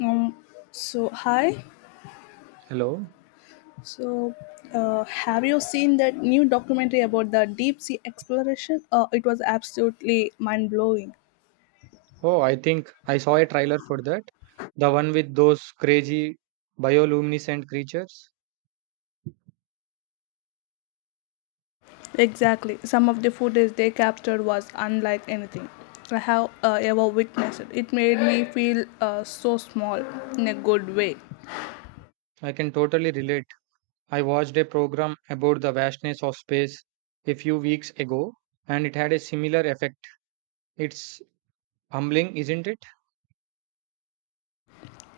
Um, so hi. Hello. So have you seen that new documentary about the deep sea exploration? It was absolutely mind blowing. Oh, I think I saw a trailer for that. The one with those crazy bioluminescent creatures. Exactly. Some of the footage they captured was unlike anything I have ever witnessed. It made me feel so small in a good way. I can totally relate. I watched a program about the vastness of space a few weeks ago, and it had a similar effect. It's humbling, isn't it?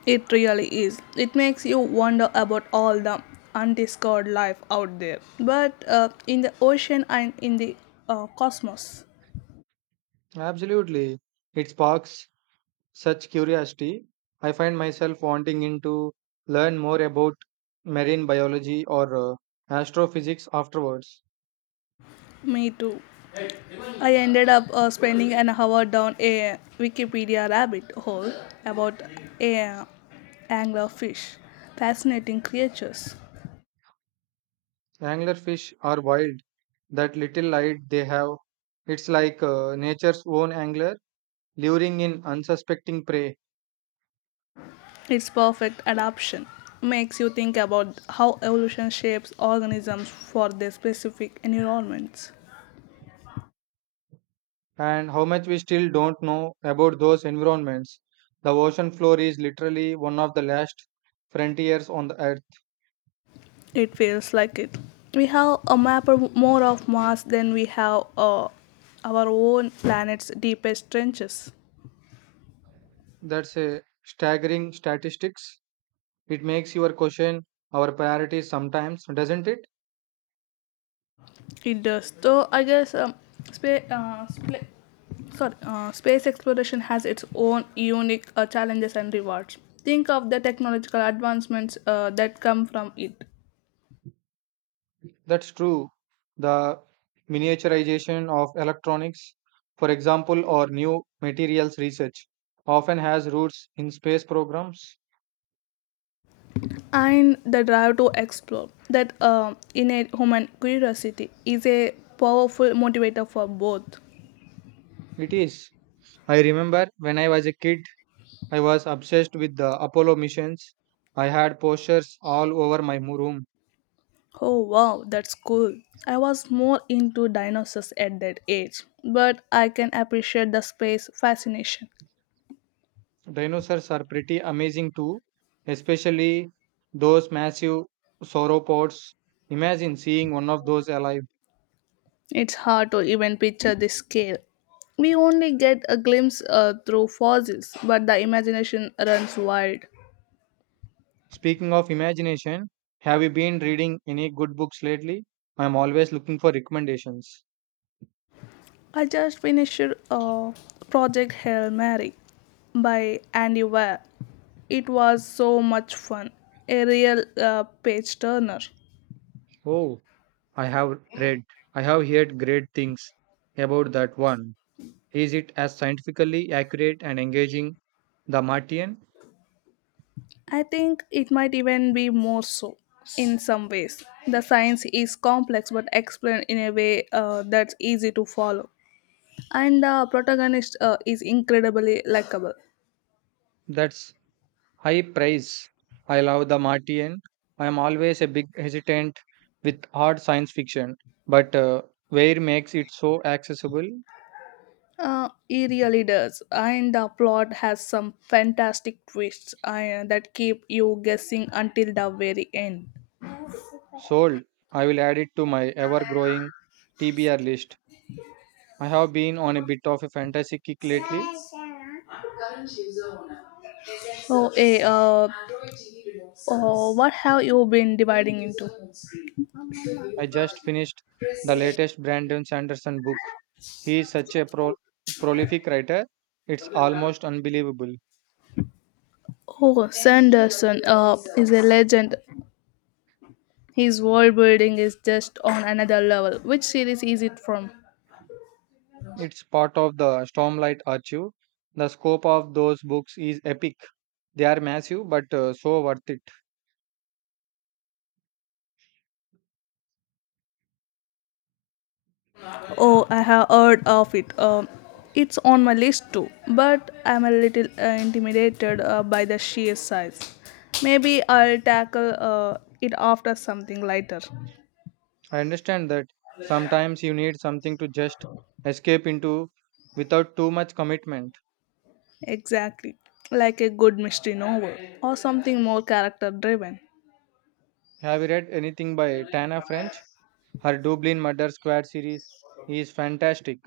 It really is. It makes you wonder about all the undiscovered life out there, but in the ocean and in the cosmos. Absolutely. It sparks such curiosity. I find myself wanting in to learn more about marine biology or astrophysics afterwards. Me too. I ended up spending an hour down a Wikipedia rabbit hole about a anglerfish. Fascinating creatures. Anglerfish are wild, that little light they have. It's like nature's own angler, luring in unsuspecting prey, Its perfect adaptation makes you think about how evolution shapes organisms for their specific environments. and how much we still don't know about those environments. The ocean floor is literally one of the last frontiers on the earth. It feels like it. We have a map of more of Mars than we have our own planet's deepest trenches. That's a staggering statistics. It makes your question our priorities sometimes, doesn't it? It does. So I guess spa- uh, spla- space exploration has its own unique challenges and rewards. Think of the technological advancements that come from it, That's true. The miniaturization of electronics, for example, or new materials research, often has roots in space programs. and the drive to explore. That innate human curiosity is a powerful motivator for both. It is. I remember when I was a kid, I was obsessed with the Apollo missions. I had posters all over my room. Oh wow, that's cool. I was more into dinosaurs at that age, but I can appreciate the space fascination. Dinosaurs are pretty amazing too, especially those massive sauropods. Imagine seeing one of those alive. It's hard to even picture the scale. We only get a glimpse through fossils, but the imagination runs wild. Speaking of imagination, have you been reading any good books lately? I'm always looking for recommendations. I just finished uh, Project Hail Mary by Andy Weir. It was so much fun, a real page turner. Oh, I have read, I have heard great things about that one. Is it as scientifically accurate and engaging? The Martian? I think it might even be more so in some ways. The science is complex but explained in a way that's easy to follow. And the protagonist is incredibly likable. That's high praise. I love The Martian. I am always a big hesitant with hard science fiction, but Ware makes it so accessible. He really does. And the plot has some fantastic twists that keep you guessing until the very end. Sold. I will add it to my ever growing TBR list. I have been on a bit of a fantasy kick lately. So, eh, uh, oh, what have you been dividing into? I just finished the latest Brandon Sanderson book. He is such a prolific writer, it's almost unbelievable. Oh, Sanderson is a legend. His world building is just on another level. Which series is it from? It's part of the Stormlight Archive. The scope of those books is epic. They are massive but so worth it. Oh, I have heard of it. It's on my list too, but I'm a little intimidated by the sheer size. Maybe I'll tackle it after something lighter. I understand that sometimes you need something to just escape into without too much commitment. Exactly, like a good mystery novel or something more character driven. Have you read anything by Tana French? Her Dublin Murder Squad series is fantastic.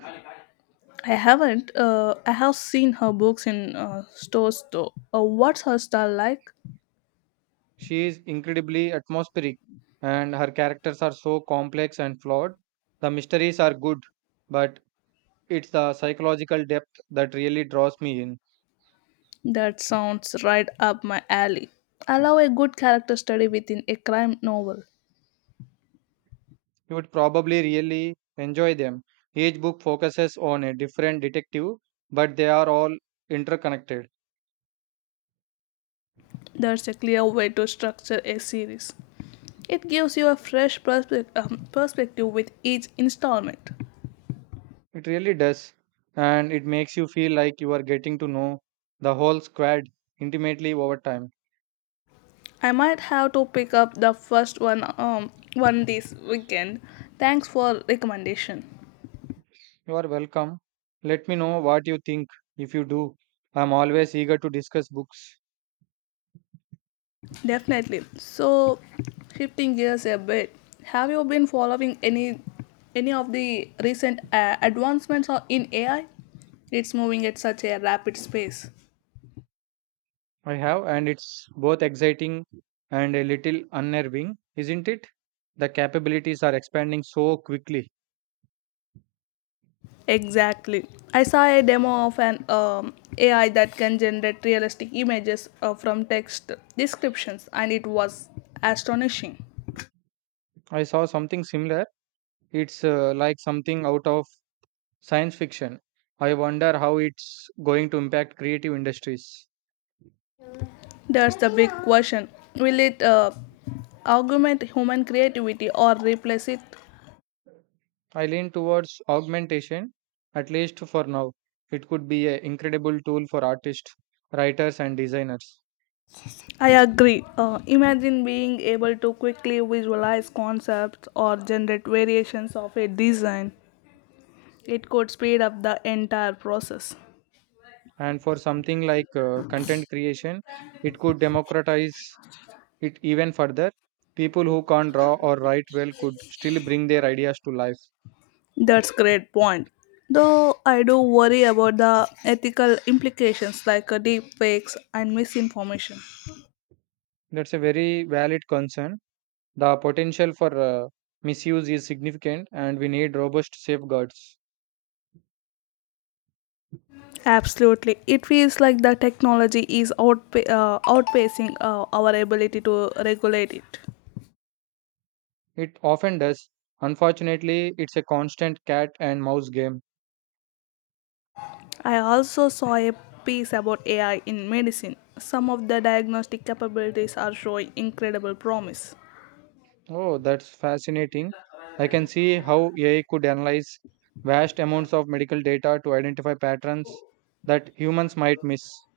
I haven't. I have seen her books in stores though. What's her style like? She is incredibly atmospheric, and her characters are so complex and flawed. The mysteries are good, but it's the psychological depth that really draws me in. That sounds right up my alley. I love a good character study within a crime novel. You would probably really enjoy them. Each book focuses on a different detective, but they are all interconnected. That's a clear way to structure a series. It gives you a fresh perspective with each installment. It really does, and it makes you feel like you are getting to know the whole squad intimately over time. I might have to pick up the first one one this weekend. Thanks for recommendation. You are welcome. Let me know what you think if you do. I'm always eager to discuss books. Definitely. So, shifting gears a bit, have you been following any of the recent in AI? It's moving at such a rapid pace. I have, and it's both exciting and a little unnerving, isn't it? The capabilities are expanding so quickly. Exactly. I saw a demo of an AI that can generate realistic images from text descriptions, and it was astonishing. I saw something similar. It's like something out of science fiction. I wonder how it's going to impact creative industries. There's the big question, will it augment human creativity or replace it? I lean towards augmentation, at least for now. It could be an incredible tool for artists, writers, and designers. I agree. Imagine being able to quickly visualize concepts or generate variations of a design, it could speed up the entire process. And for something like content creation, it could democratize it even further. People who can't draw or write well could still bring their ideas to life. That's great point. Though I do worry about the ethical implications, like deep fakes and misinformation. That's a very valid concern. The potential for misuse is significant, and we need robust safeguards. Absolutely. It feels like the technology is outpacing our ability to regulate it. It often does, unfortunately. It's a constant cat and mouse game. I also saw a piece about AI in medicine. Some of the diagnostic capabilities are showing incredible promise. Oh, that's fascinating. I can see how AI could analyze vast amounts of medical data to identify patterns that humans might miss.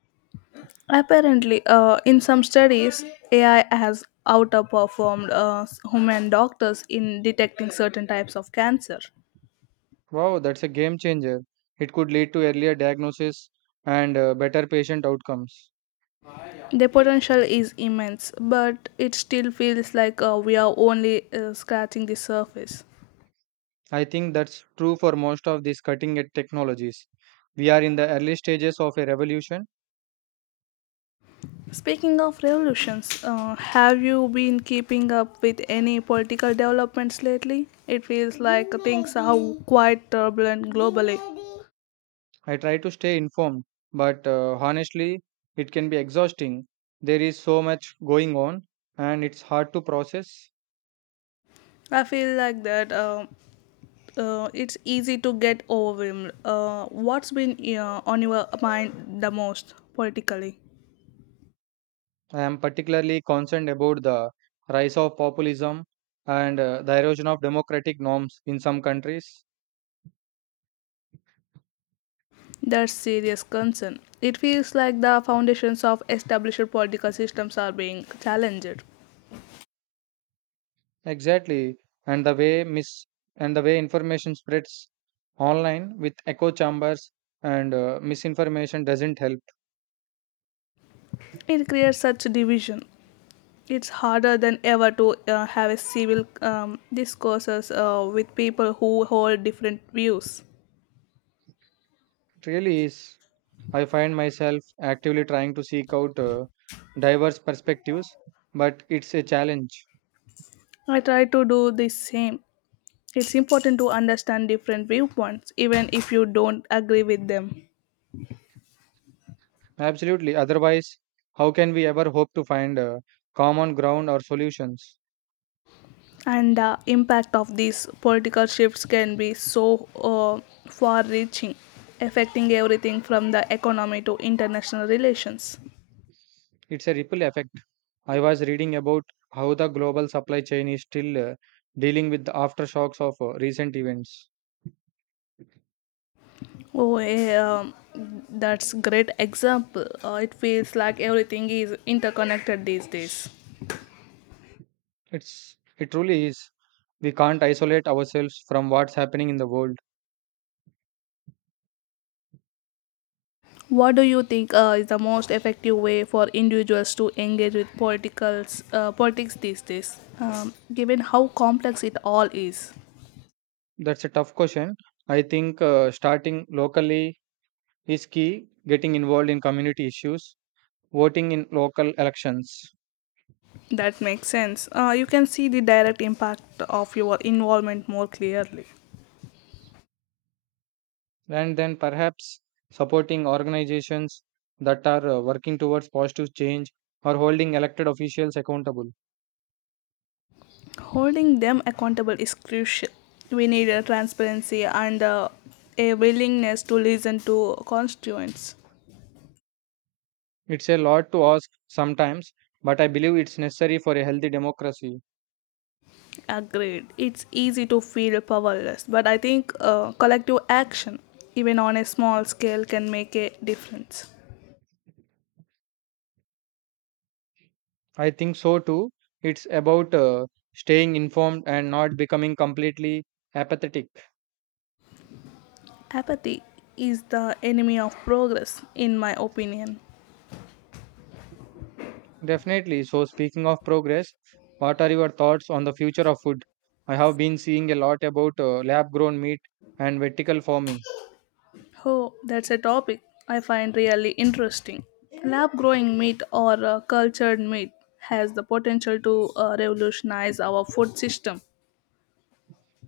Apparently, in some studies, AI has outperformed human doctors in detecting certain types of cancer. Wow, that's a game changer. It could lead to earlier diagnosis and better patient outcomes. The potential is immense, but it still feels like we are only scratching the surface. I think that's true for most of these cutting edge technologies. We are in the early stages of a revolution. Speaking of revolutions, have you been keeping up with any political developments lately? It feels like things are quite turbulent globally. I try to stay informed, but honestly, it can be exhausting. There is so much going on, and it's hard to process. I feel like that. It's easy to get overwhelmed. What's been on your mind the most politically? I am particularly concerned about the rise of populism and the erosion of democratic norms in some countries. That's serious concern. It feels like the foundations of established political systems are being challenged. Exactly, and the way mis and the way information spreads online with echo chambers and misinformation doesn't help. It creates such division. It's harder than ever to have a civil discourses with people who hold different views. It really is. I find myself actively trying to seek out diverse perspectives, but it's a challenge. I try to do the same. It's important to understand different viewpoints, even if you don't agree with them. Absolutely. Otherwise, how can we ever hope to find common ground or solutions? And the impact of these political shifts can be so far reaching, affecting everything from the economy to international relations. It's a ripple effect. I was reading about how the global supply chain is still dealing with the aftershocks of recent events. Oh eh, um, that's great example. It feels like everything is interconnected these days. It truly is. We can't isolate ourselves from what's happening in the world. What do you think is the most effective way for individuals to engage with politics these days, given how complex it all is? That's a tough question. I think starting locally is key. Getting involved in community issues, voting in local elections, That makes sense. You can see the direct impact of your involvement more clearly. and then perhaps supporting organizations that are working towards positive change, or holding elected officials accountable. Holding them accountable is crucial. We need a transparency and a willingness to listen to constituents. It's a lot to ask sometimes, but I believe it's necessary for a healthy democracy. Agreed. It's easy to feel powerless, but I think collective action, even on a small scale, can make a difference. I think so too. It's about staying informed and not becoming completely apathetic. Apathy is the enemy of progress, in my opinion. Definitely. So, speaking of progress, what are your thoughts on the future of food? I have been seeing a lot about lab grown meat and vertical farming. Oh, that's a topic I find really interesting. Lab growing meat, or cultured meat, has the potential to revolutionize our food system.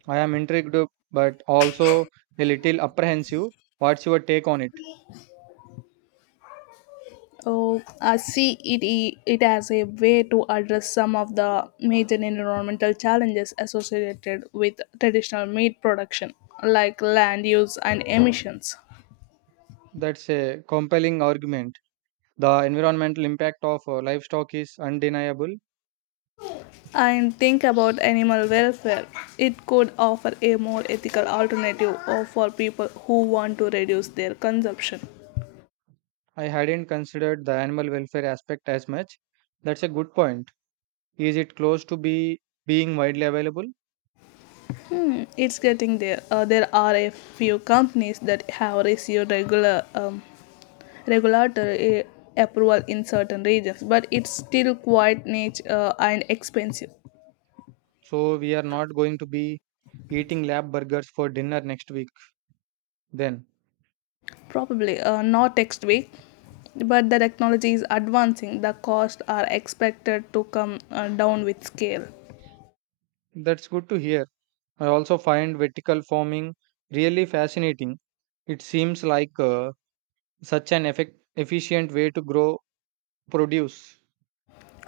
I am intrigued but also a little apprehensive. What's your take on it? Oh, I see it, it as a way to address some of the major environmental challenges associated with traditional meat production, like land use and emissions. That's a compelling argument. The environmental impact of livestock is undeniable. And think about animal welfare. It could offer a more ethical alternative or for people who want to reduce their consumption. I hadn't considered the animal welfare aspect as much. That's a good point. Is it close to be being widely available? It's getting there. There are a few companies that have received regular regulatory approval in certain regions, but it's still quite niche and expensive. So we are not going to be eating lab burgers for dinner next week then. Probably not next week, but the technology is advancing. The costs are expected to come down with scale. That's good to hear. I also find vertical farming really fascinating. It seems like such an efficient way to grow produce.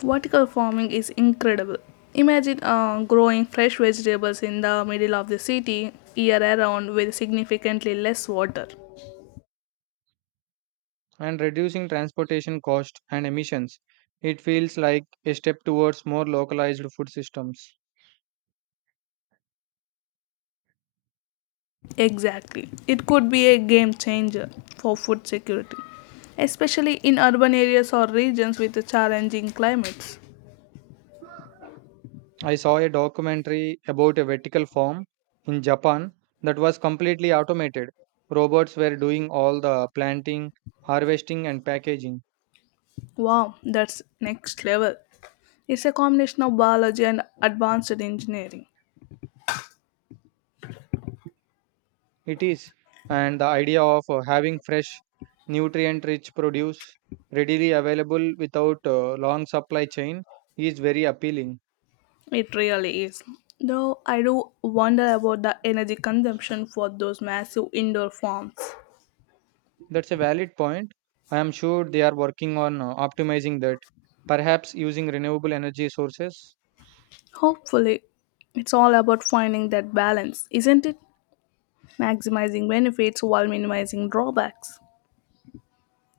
Vertical farming is incredible. Imagine growing fresh vegetables in the middle of the city year around with significantly less water. And reducing transportation cost and emissions. It feels like a step towards more localized food systems. Exactly. It could be a game changer for food security, especially in urban areas or regions with challenging climates. I saw a documentary about a vertical farm in Japan that was completely automated. Robots were doing all the planting, harvesting, and packaging. Wow, that's next level. It's a combination of biology and advanced engineering. It is, and the idea of having fresh, nutrient rich produce readily available without a long supply chain is very appealing. It really is. Though I do wonder about the energy consumption for those massive indoor farms. That's a valid point. I am sure they are working on optimizing that, perhaps using renewable energy sources. Hopefully, it's all about finding that balance, isn't it? Maximizing benefits while minimizing drawbacks.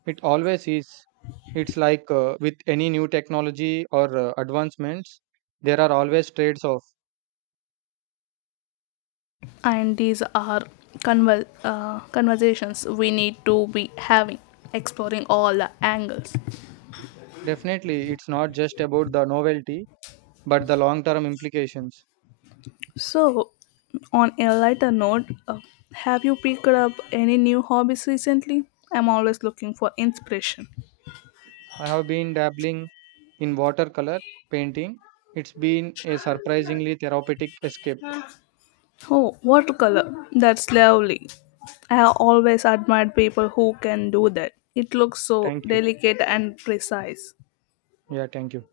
It always is. It's like with any new technology or advancements, there are always trades off. And these are conversations we need to be having, exploring all the angles. Definitely, it's not just about the novelty, but the long term implications. So, on a lighter note, have you picked up any new hobbies recently? I'm always looking for inspiration. I have been dabbling in watercolor painting. It's been a surprisingly therapeutic escape. Oh, watercolor. That's lovely. I have always admired people who can do that. It looks so Thank you. delicate and precise. Yeah, thank you.